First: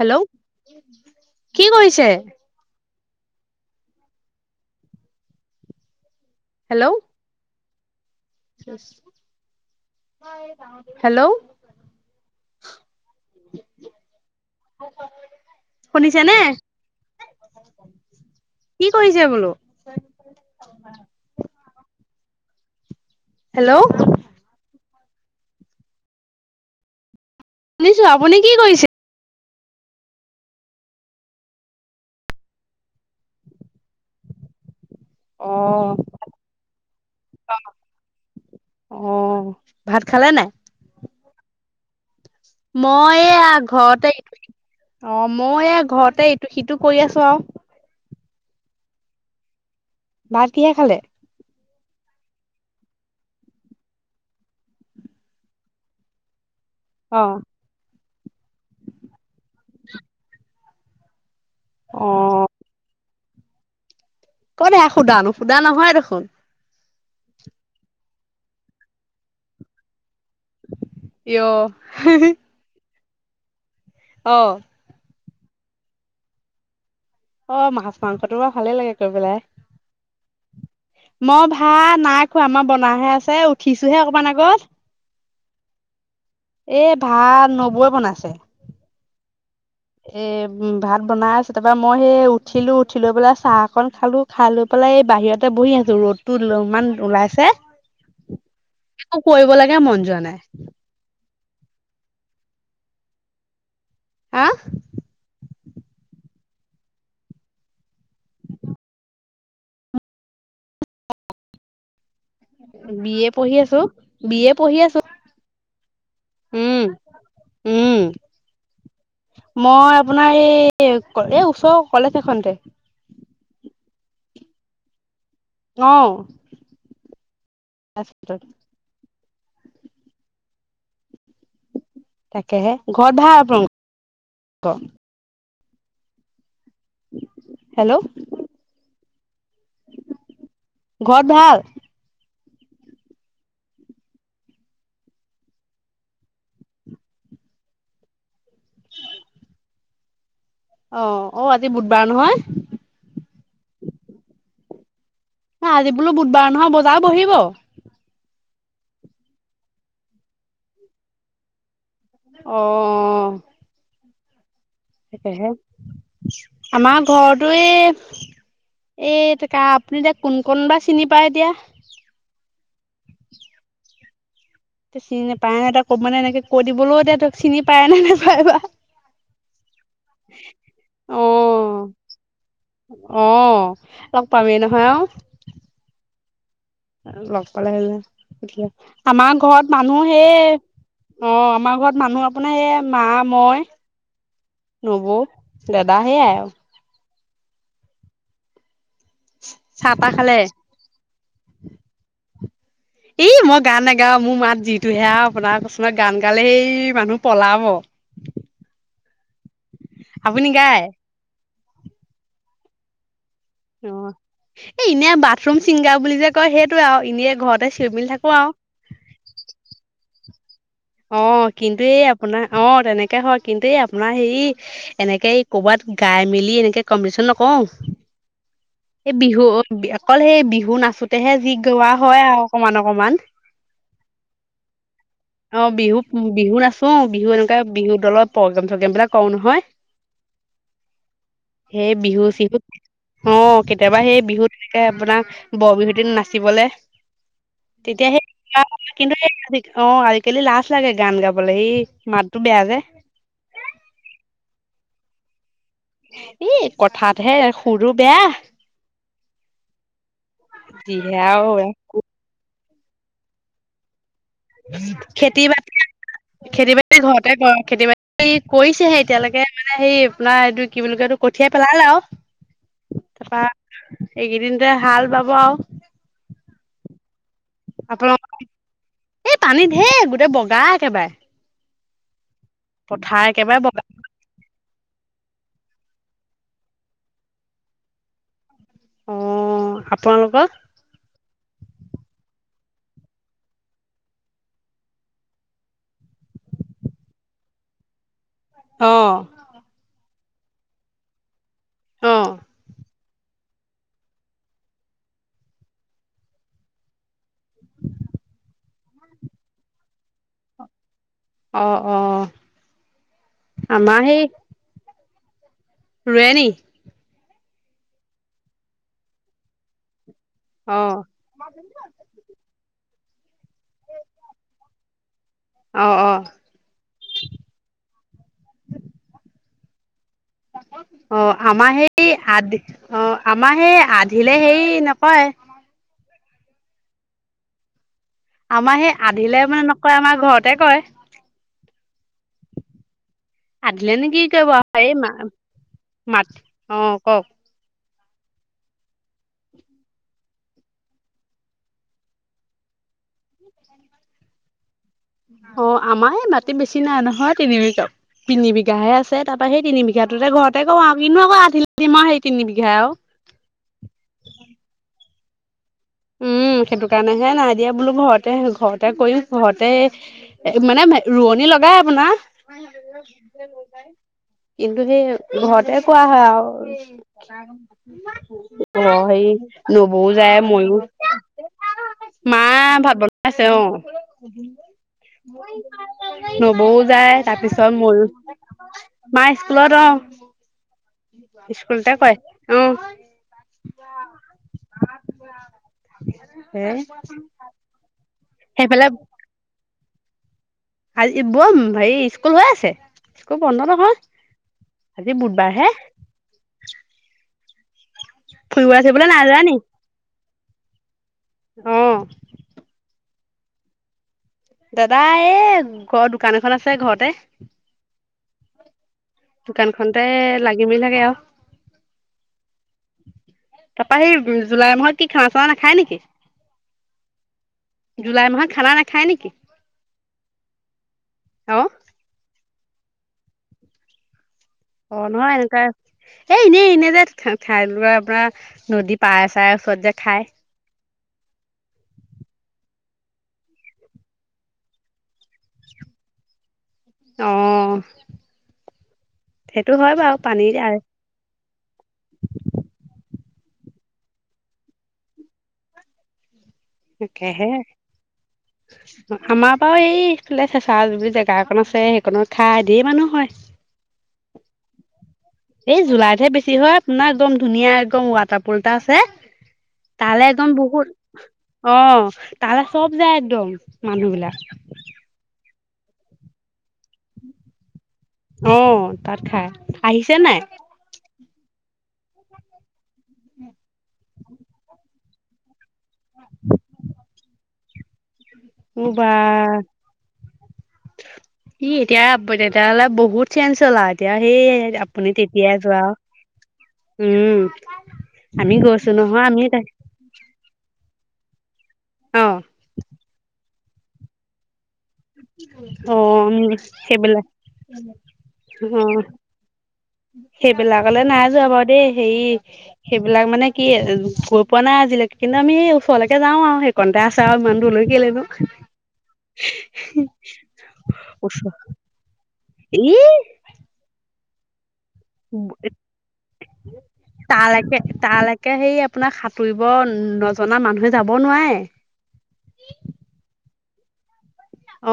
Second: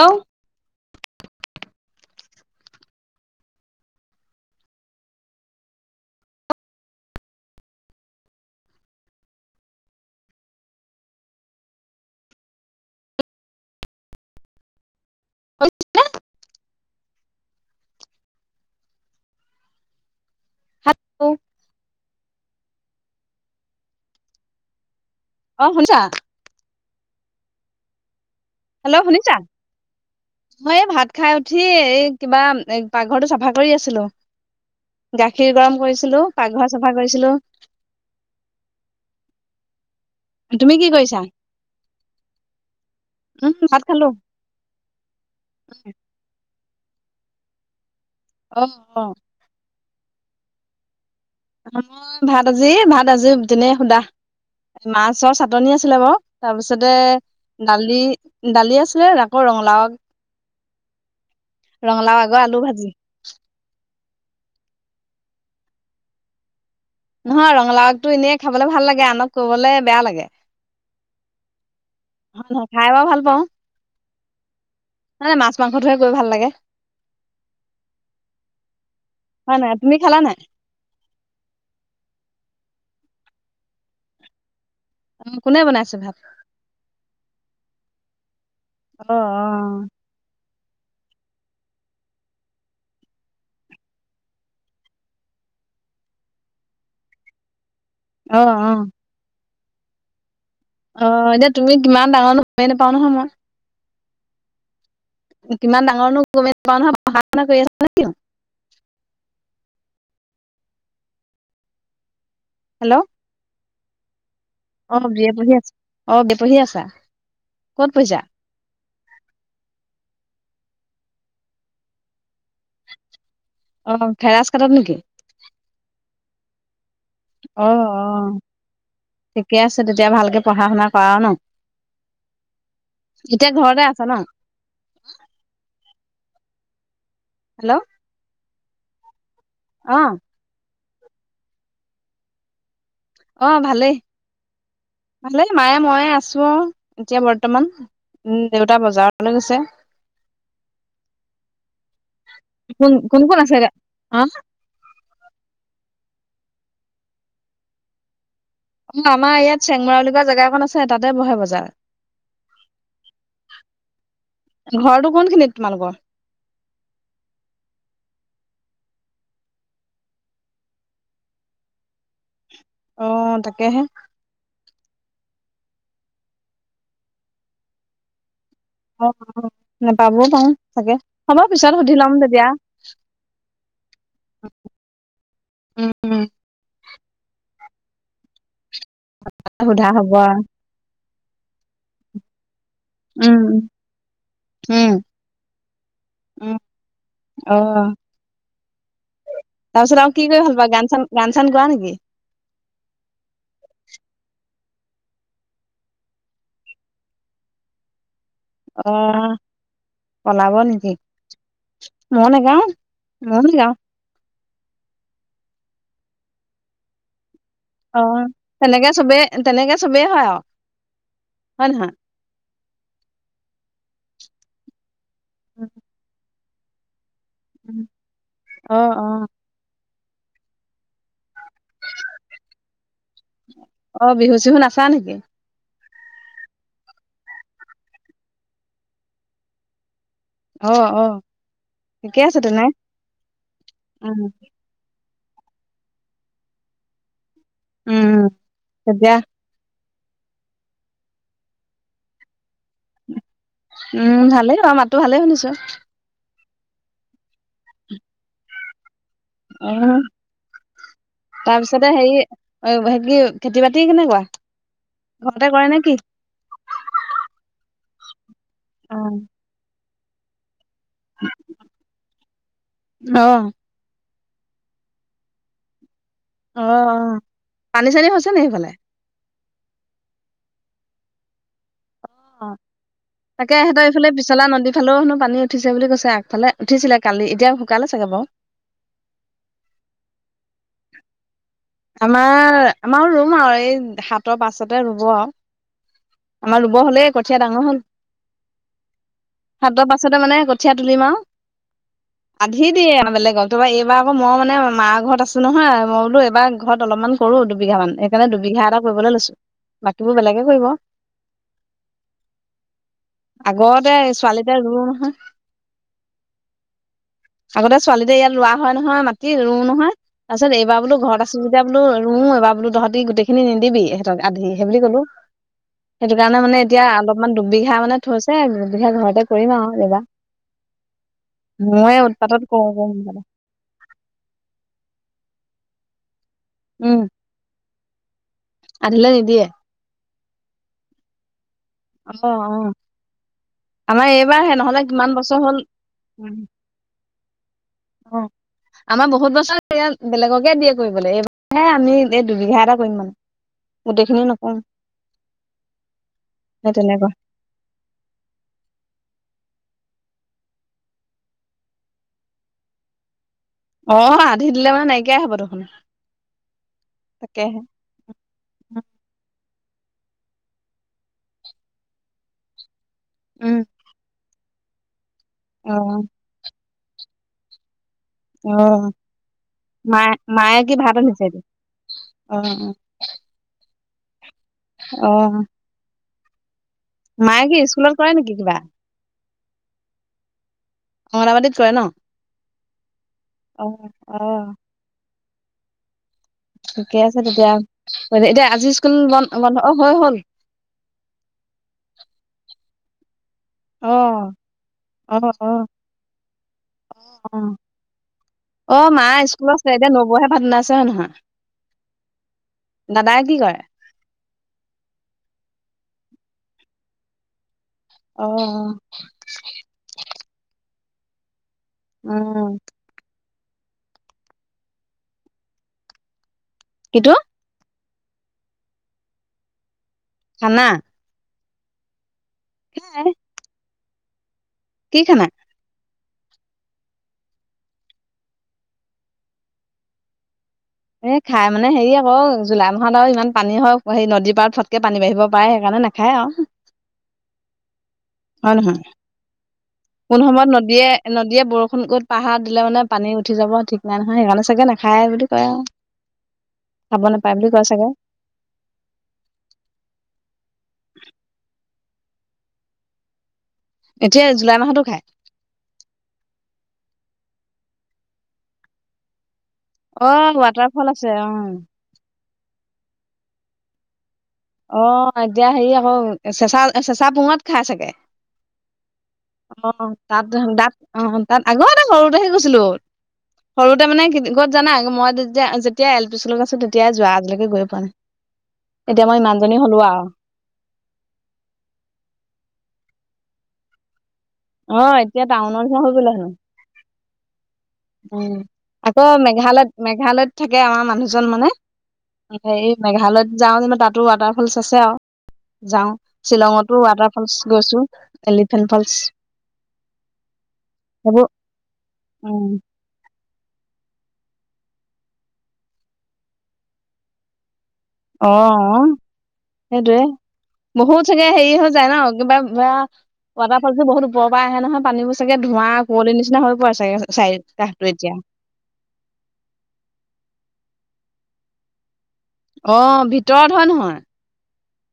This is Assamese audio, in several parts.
হেল্ল', কি কৰিছে? হেল্ল'। হেল্ল'। শুনিছা শুনিছে নে? কি কৰিছে বোলো? [unintelligible] হেল্ল'। অ', শুনিছা? শুনিছো, আপুনি কি কৰিছে? হেল্ল', শুনিছা? হয় এই ভাত খাই উঠি এই কিবা এ পাকঘৰটো চাফা কৰি আছিলোঁ। গাখীৰ অ গৰম কৰিছিলোঁ, পাকঘৰ চফা কৰিছিলোঁ। অ' ভাত খালে নাই? তুমি কি কৰিছা? মই এয়া উম ভাত খালো ঘৰতে [unintelligible] মই এ ঘৰতেই ত' সিটো কৰি আছো আৰু। অ', অ'। ভাত কিহে খালে? ভাত আজি ভাত আজি যেনে সুধা। মাছৰ চাটনি আছিলে বাৰু। তাৰপিছতে অ দালি, দালি আছিলে ৰাকৌ ৰঙালাও অ ৰঙালাও [unintelligible] আলু ভাজি। ক'ত এয়া সুদা নো সুদা নহয় দেখোন। নহয় ৰঙালাওটো এনে খাবলে ভাল লাগে আনক ক'বলে বেয়া লাগে। কিয়? [unintelligible] বাৰু ভাল পাওঁ। অ'। মানে মাছ মাংসটোৱে কৈ ভাল লাগে। অ', মাছ মাংসটো বাৰু ভালে লাগে কৈ পেলাই। হয় নাই? তুমি খালা নাই? মই ভাত নাই খোৱা মই বনাহে আছে উঠিছোঁহে অকমান আগত। কোনে বনাইছে ভাত? এ ভাত নবৌৱে বনাইছে। অ', অ'। এম, ভাত বনাই আছে তাৰপা মই সে উঠিলোঁ উঠি লৈ পেলাই চাহকন খালোঁ। খাই লৈ পেলাই বাহিৰতে বহি আছোঁ ৰ'দটো [unintelligible] ইমান ওলাইছে। অ', অ'। একো কৰিব লাগে মন যোৱা নাই। অ'এনে তুমি কিমান ডাঙৰনো গমে নাপাও নহয় মই। আ? কিমান ডাঙৰনো গমে নাপাওঁ [unintelligible] বি এ পঢ়ি আছোঁ। অ'বি এ পঢ়ি আছ, অ' বে পঢ়ি আছা। উম ক'ত উম পঢ়িছা? মই আপোনাৰ এ এই ওচৰৰ কলেজ এখনতে। অ'থেৰাচ কাটত নেকি? [unintelligible] অ' অ' ঠিকে আছে তেতিয়া ভালকে পঢ়া-শুনা কৰা ন'। তাকেহে ঘৰত এতিয়া ভাল ঘৰতে আছা ন [unintelligible] হেল্ল' অ', ঘৰত ভাল? অ'ভালে, ভালে মায়ে ময়ে আছোঁ অ'এতিয়া বৰ্তমান। উম, দেউতা বজাৰলে গৈছে। অ'অ'আজি বুধবাৰ নহয়। কোন-কোন-কোন আছে গা [unintelligible] এ আজি বোলো বুধবাৰ নহয় বজাৰ বহিব? আমাৰ ইয়াত চেংমৰা বুলি কোৱা জেগা এখন আছে তাতে বহে বজাৰ। অ', ঘৰটো কোন তাকেহে খিনিত তোমালোকৰ? আমাৰ ঘৰতো এ এ এতিয়া কা আপুনি এতিয়া কোন, কোন বা চিনি পায় এতিয়া। অ'তাকেহে। তে চিনি নেপাই ন' এতিয়া কব মানে এনেকে কৈ দিবলৈও এতিয়া তোক চিনি পায় নে নাই নোপায় বা। নোপাবও পাৰো চাগে অ হ'ব পিছত সুধি লম তেতিয়া। অ' লগ পামেই নহয় আৰু উম, উম। লগ পালে [unintelligible] আমাৰ ঘৰত সোধা মানুহ হ'ব আৰু সেয়ে অ' আমাৰ ঘৰত মানুহ আ আপোনাৰ এইয়া মা, উম, মই, উম, নবৌ, দাদা সেয়াই আৰু উম, অ', চাহ তাৰপিছত তাহ আৰু কি খালে কৰি ভাল পোৱা গান চান, গান চান গোৱা নেকি? এই মই গান নাগাও মোৰ মাত যিটো হেয়া আপোনাৰ [unintelligible] গান গালে সেই মানুহ পলাব। আপুনি অ'পলাব গায় নেকি? মই নেগাও মই [unintelligible] অ' এ এনেই বাথৰুম চিংগাৰ বুলি যে কয় সেইটো আৰু এনেই ঘৰতে চিঞৰি মেলি থাকো আৰু অ'তেনেকে চবেই, তেনেকে চবেই হয় আৰু হয় অ'কিন্তু নহয়? এই আপোনাৰ অ'তেনেকে হয় কিন্তু এই আপোনাৰ হেৰি এনেকে এই ক'বাত গাই মেলি এনেকে কম্পিটিচন কওঁ অ' এই অ' বিহু অকল সেই বিহু নাচোতেহে যি গোৱা হয় আও অকমান, অকমান। অ' বিহু চিহু নাচা নেকি? অ'বিহু-বিহু নাচো বিহু এনেকুৱা বিহুৰ দলত প্ৰগ্ৰেম -চগ্ৰেম বিলাক কৰোঁ নহয় অ' অ' সেই ঠিকে বিহু আছে চিহুত তেনে অঁ কেতিয়াবা সেই উম, বিহুত- তেনেকে আপোনাৰ বৰ বিহুতিত নাচিবলে- উম, তেতিয়া সেই কিন্তু তেতিয়া অঁ আৰ- কেলে লাজ লাগে গান গাবলৈ সেই মাতো বেয়া যে- উমঁ ভালে বাৰু মাতো ভালে শুনিছোঁ। এ কথাতহে সুৰো বেয়া- অঁ যিহে আৰু তাৰপিছতে হেৰি- অঁ হে কি খেতি বাতি কেনেকুৱা? খেতি ঘৰতে কৰে বাতি নে কি? খেতি বাতি ঘৰতে কৰে খেতি বাতি- খেতি অ কৰিছেহে এতিয়ালৈকে মানে হে আপোনাৰ এইটো- কি বুলি কই এটো কঠিয়াই পেলালে আৰু তাৰপা - এইকেইদিনতে হাল বাব আৰু অঁ অঁ! আপোনালোকৰ এই পানীত ঢেৰ গোটেই বগা একেবাৰে। অঁ পথাৰ তাকে একেবাৰে বগা ইহঁতৰ এইফালে পিচলা নদীত। আগফালেও হেনো পানী উঠিছে বুলি কৈছে আগফালে উঠিছিলে কালি এতিয়া শুকালে চাগে বাও। অঁ আপোনালোকৰ- আমাৰ আমাৰ ৰুম আৰু এই সাতৰ পাছতে ৰুব আৰ আমাৰ ৰুব হ'লে কঠীয়া ডাঙৰ হ'ল। অঁ। সাতৰ পাছতে মানে কঠীয়া তুলিম আৰু অ আধি দিয়ে বেলেগক। তাৰপা এইবাৰ আকৌ মই মানে মা ঘৰত আছোঁ নহয় মই বোলো এইবাৰ- ঘৰত অলপমান কৰো দুবিঘা মান সেইকাৰণে দুবিঘা এটা কৰিবলৈ লৈছো বাকীবোৰ বেলেগে কৰিব। অঁ অঁ আমাৰ সেই- এতিয়া ৰুৰ নহয়- ৰুয়ে নি? আগতে ছোৱালীতে ইয়াত লোৱা হয়ঁ নহয় মাতি ৰুও নহয় তাৰপিছত অ এইবাৰ বোলো ঘৰতে- সুমিত্ৰা বোলো ৰুও এবাৰ বোলে তহঁতি গোটেইখিনি নিদিবি এহেতক আধি সেই বুলি কলোঁ। অ অ সেইটো কাৰণে মানে এতিয়া অলপমান দুবিঘা মানে থৈছে দুবিঘা ঘৰতে কৰিম আৰু এবা। অঁ আমাৰ সেই আধি কৰো কৰো অঁ মুঠতে আমাৰ সেই আধিলে সেই নকয়। উমঁ! আমাৰ সেই আধিলে নিদিয়ে মানে নকৰে আমাৰ ঘৰতে কৰে। আছ অঁ। আধিলে নো আমাৰ কি কৰিব এইবাৰহে আৰু নহলে এই মা কিমান বছৰ হ'ল মাত উমঁ! অ ক অঁ! আমাৰ বহুত বছৰ বেলেগকে দিয়ে কৰিবলৈ এইবাৰহে আমি এই দুবিঘা এটা কৰিম মানে। গোটেইখিনি নকৰোঁ। অঁ আমাৰ সেই মাটি বেছি নাই তেনেকুৱা নহয় তিনিবিঘা- তিন বিঘাহে আছে তাপা সেই তিনিবিঘাটোকে ঘৰতে কৰো কিনো আকৌ আধিলৈ দিম মই সেই তিন বিঘাই আও। অঁ আধি দিলে মানে নাইকিয়াই হ'ব দেখোন। উমঁ সেইটো কাৰণে হে তাকেহে নাই দিয়া বোলো ঘৰত। তাতে ঘৰতে কৰিম ঘৰতে এ মানে ৰোৱনী লগাই- আপোনাৰ উম কিন্তু সেই অ ঘৰতে কৰা হঁয় আও। অ অঁ হেৰি নবৌও যায় মইও- পাগল হৈছে এইটো। মা ভাত বনাইছে অ অ নবৌও যায় মায়ে কি তাৰপিছত স্কুলত ময়ো, কৰে নেকি কিবা? মাই স্কুলত অ অঙ্গনাবাদিত কৰে ন স্কুলতে অ অ অ হে ঠিকে আছে তেতিয়া এতিয়া আজি সেইফালে স্কুল বন্ধ বন্ধ অ হ'ল হ'ল আজি বৌ হেৰি স্কুল গৈ আছে স্কুল বন্ধ অ নহয় অ আজি অ বুধবাৰ হে অ ফুৰিব অ আছে মা বোলে নাযায় স্কুলত নি আছে এতিয়া নবৌহে ভাত বনাইছে হয় নহয় অ দাদাই কি কৰে দাদা এ ঘৰৰ দোকান এখন আছে ঘৰতে অ অ দোকানখনতে লাগি মেলি থাকে আও উম তাৰপৰা সেই জুলাই মাহত কি খানা চানা নাখায় নেকি কিটো জুলাই মাহত খানা নাখায় নেকি খানা অ খাই অ নহয় এনেকা এই এনেই এনেই যে ঠাই লোৱা আপোনাৰ নদী পাৰে চাৰে ওচৰত যে খায় এ খাই মানে হেৰি আকৌ জুলাই মাহত আৰু ইমান পানী হয় সেই নদীৰ পাৰত ফটকে পানী বাঢ়িব পায় সেইকাৰণে নাখায় আও অ হয় নহয় সেইটো হয় বাৰু কোন পানী সময়ত নদীয়ে নদীয়ে বৰষুণ কত পাহাৰ দিলো মানে পানী উঠি যাব ঠিক নাই নহয় সেইকাৰণে চাগে নাখায় বুলি কয় আও তাকেহে চাগে আমাৰ বাৰু এইফালে চেঁচা বুলি জেগা একন আছে সেইকনত খাই ধেৰ মানুহ হয় এতিয়া জুলাই মাহতো খায় এই জুলাইতহে বেছি হয় আপোনাৰ একদম ধুনীয়া একদম ৱাটাৰ পুল এটা আছে অ তালে একদম ৱাটাৰ বহুত ফল আছে অ অ তালে চব যায় একদম মানুহ বিলাক অ এতিয়া হেৰি আকৌ চেঁচা, চেঁচা পোঙাত খাই চাগে, অ তাত খাই অ', আহিছে নাই তাত, দাত অ', তাত আগতে সৰুতেহে গৈছিলো, সৰুতে মানে ক'ত জানা, মই যেতিয়া যেতিয়া এল পি স্কুলত আছিলো তেতিয়াই যোৱা, আজিলৈকে গৈ পোৱা নাই। মোৰ বা জনী হ'লো আও। ই, এতিয়া তেতিয়াহ'লে বহুত চেঞ্জ হ'লাও। এতিয়া সেইয়ে, অ আপুনি এতিয়া তেতিয়াই টাউনৰ নিচিনা যোৱা, হৈ গলো হেনো উম। উম, আমি গৈছো আকৌ নহয় আমি তাক মেঘালয়ত মেঘালয়ত থাকে আমাৰ মানুহজন মানে, অ সেই মেঘালয়ত যাওঁ যেন তাত তো, ৱাটাৰফল আছে আও যাওঁ, অ আমি শ্বিলঙতো ৱাটাৰ সেইবিলাক ফলচ গৈছো, অ এলিফেন্ট ফলচ সেইবিলাকলে নাই সেইবোৰ যোৱা বাৰু দেই সেই উম সেইবিলাক মানে কি, গৈ পোৱা নাই আজিলৈকে, কিন্তু আমি এই ওচৰলৈকে যাও আও, সেইকণতে আছে, আও ইমান দূৰলৈ কেলে নো? অ ' [inaudible] অ সেইটোয়ে বহুত চাগে হেৰি হৈ যায় ন', কিবা ই ৱাটাৰ ফলটো বহুত ওপৰ পৰা আহে নহয়, পানীবোৰ চাগে ধোঁৱা, কুঁৱলিৰ নিচিনা হৈ পৰে চাগে, চাই কষটো এতিয়া? তাকে হেৰি আপোনাৰ, সাঁতুৰিব নজনা মানুহে যাব নোৱাৰে। অঁ', ভিতৰত হয় নহয়?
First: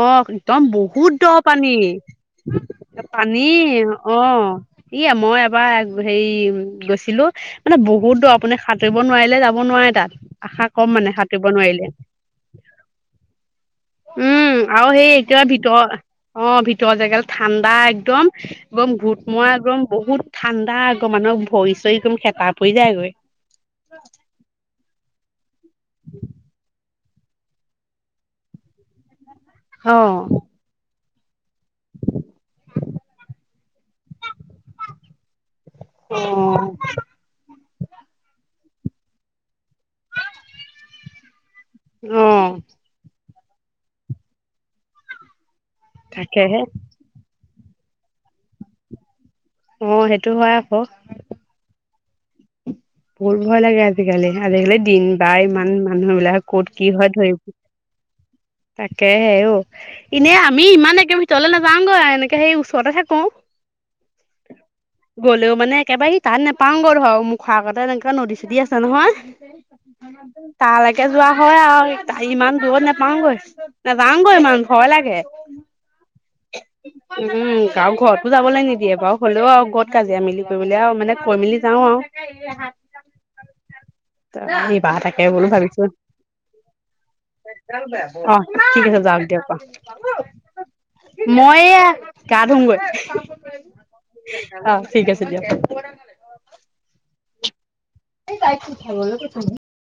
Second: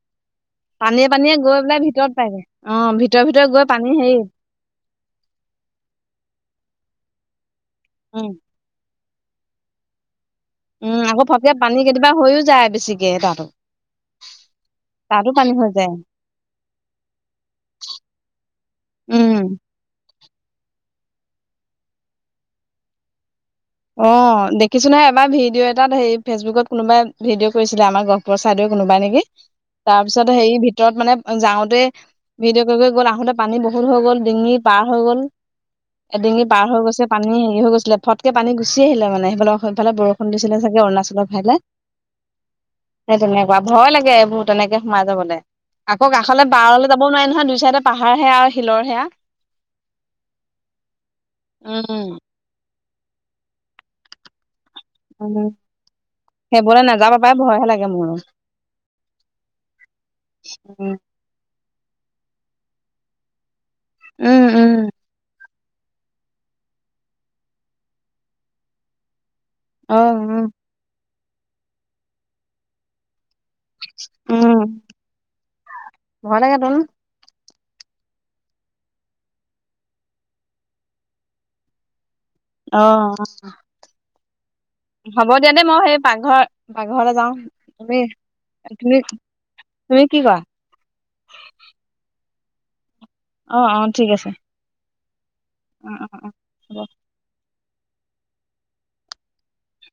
অঁ একদম পানীয়ে বহুত দ' পানীয়ে গৈ পানী, পেলাই ভিতৰত পায়গে অ ভিতৰে ভিতৰে পানী গৈ হেৰি অঁ'। ই, মই এবাৰ, হেৰি গৈছিলো, মানে বহুত দ' উম আপুনি সা সাতুৰিব নোৱাৰিলে যাব নোৱাৰে তাত। আশা কম উম, মানে আকৌ সাঁতুৰিব ফতকে পানী নোৱাৰিলে কেতিয়াবা হৈয়ও যায়, বেছিকে তাতো। উম আৰু সেই তাতো এতিয়া, পানী হৈ যায় ভিতৰ, অ', ভিতৰ জেগালে ঠাণ্ডা একদম। একদম ভূত উম মৰা, একদম বহুত ঠাণ্ডা আকৌ মানুহৰ ভৰি চৰি একদম হেতা পৰি যায়গৈ। অঁ দেখিছো নহয় এবাৰ, ভিডিঅ' এটাত হেৰি, ফেচবুকত কোনোবাই ভিডিঅ' কৰিছিলে, আমাৰ গহপুৰৰ চাইদে কোনোবা নেকি, অ তাৰপিছত হেৰি ভিতৰত মানে যাওঁ তে, ভিজিঅ' কৰি কৰি গ'ল, আহোতে পানী বহুত হৈ গ'ল, ডিঙি পাৰ হৈ গ'ল। এডিঙি পাৰ হৈ অ গৈছে পানী হেৰি হৈ গৈছিলে, ফটকে পানী গুচি আহিলে মানে, সেইফালে, সেইফালে বৰষুণ দিছিলে চাগে অৰুণাচলৰ ফালে। অঁ'। হে তেনেকুৱা, ভয় লাগে এইবোৰ তেনেকে সোমাই যাবলে, আকৌ কাষলে তাকেহে বাৰল যাব নোৱাৰে নহয়, দুই চাইডে পাহাৰ হে আ, শিলৰহে আ। অঁ সেইটো হয় আকৌ। উম। বহুত ভয় লাগে আজিকালি, আজিকালি দিন, বাৰ, উম ইমান মানুহ বিলাক, ক'ত সেইবোৰলে কি নাযাব হয়, পাই ধৰি [unintelligible] তাকে হে, ঔ', এনে আমি ইমান উম একে ভিতৰলে নাযাওগৈ এনেকে সেই ওচৰতে থাকোঁ। উম গলেও মানে একেবাৰে সেই তাত নোপাওঁগৈ ধৰক, মুখৰ আগতে এনেকুৱা নদী-চদী আছে নহয়, অ উম তালৈকে কে যোৱা হয় আও, ইমান দূৰত নেপাওঁগৈ। নযাওগৈ ইমান, উম ভয় লাগে। ভয় লাগে তোন উম, আৰু ঘৰতো যাবলৈ নিদিয়ে বাৰু, হ'লেও আও ঘৰত কাজিয়া মিলি কৰিলে আও মানে কৈ মেলি যাওঁ আওঁ। [unintelligible] অঁ'। এইবাৰ তাকে হ'ব বোলো দিয়া দেই, মই ভাবিছো সেই পাকঘৰ, পাকঘৰলৈ যাওঁ দেই, অ ঠিক আছে তুমি যাওক দিয়ক অ তুমি কি কৰা? মই এইয়া, গা ধুমগৈ। অঁ অঁ ঠিক আছে। অ ঠিক আছে দিয়া। অঁ অঁ অঁহ হ'ব। [unintelligible]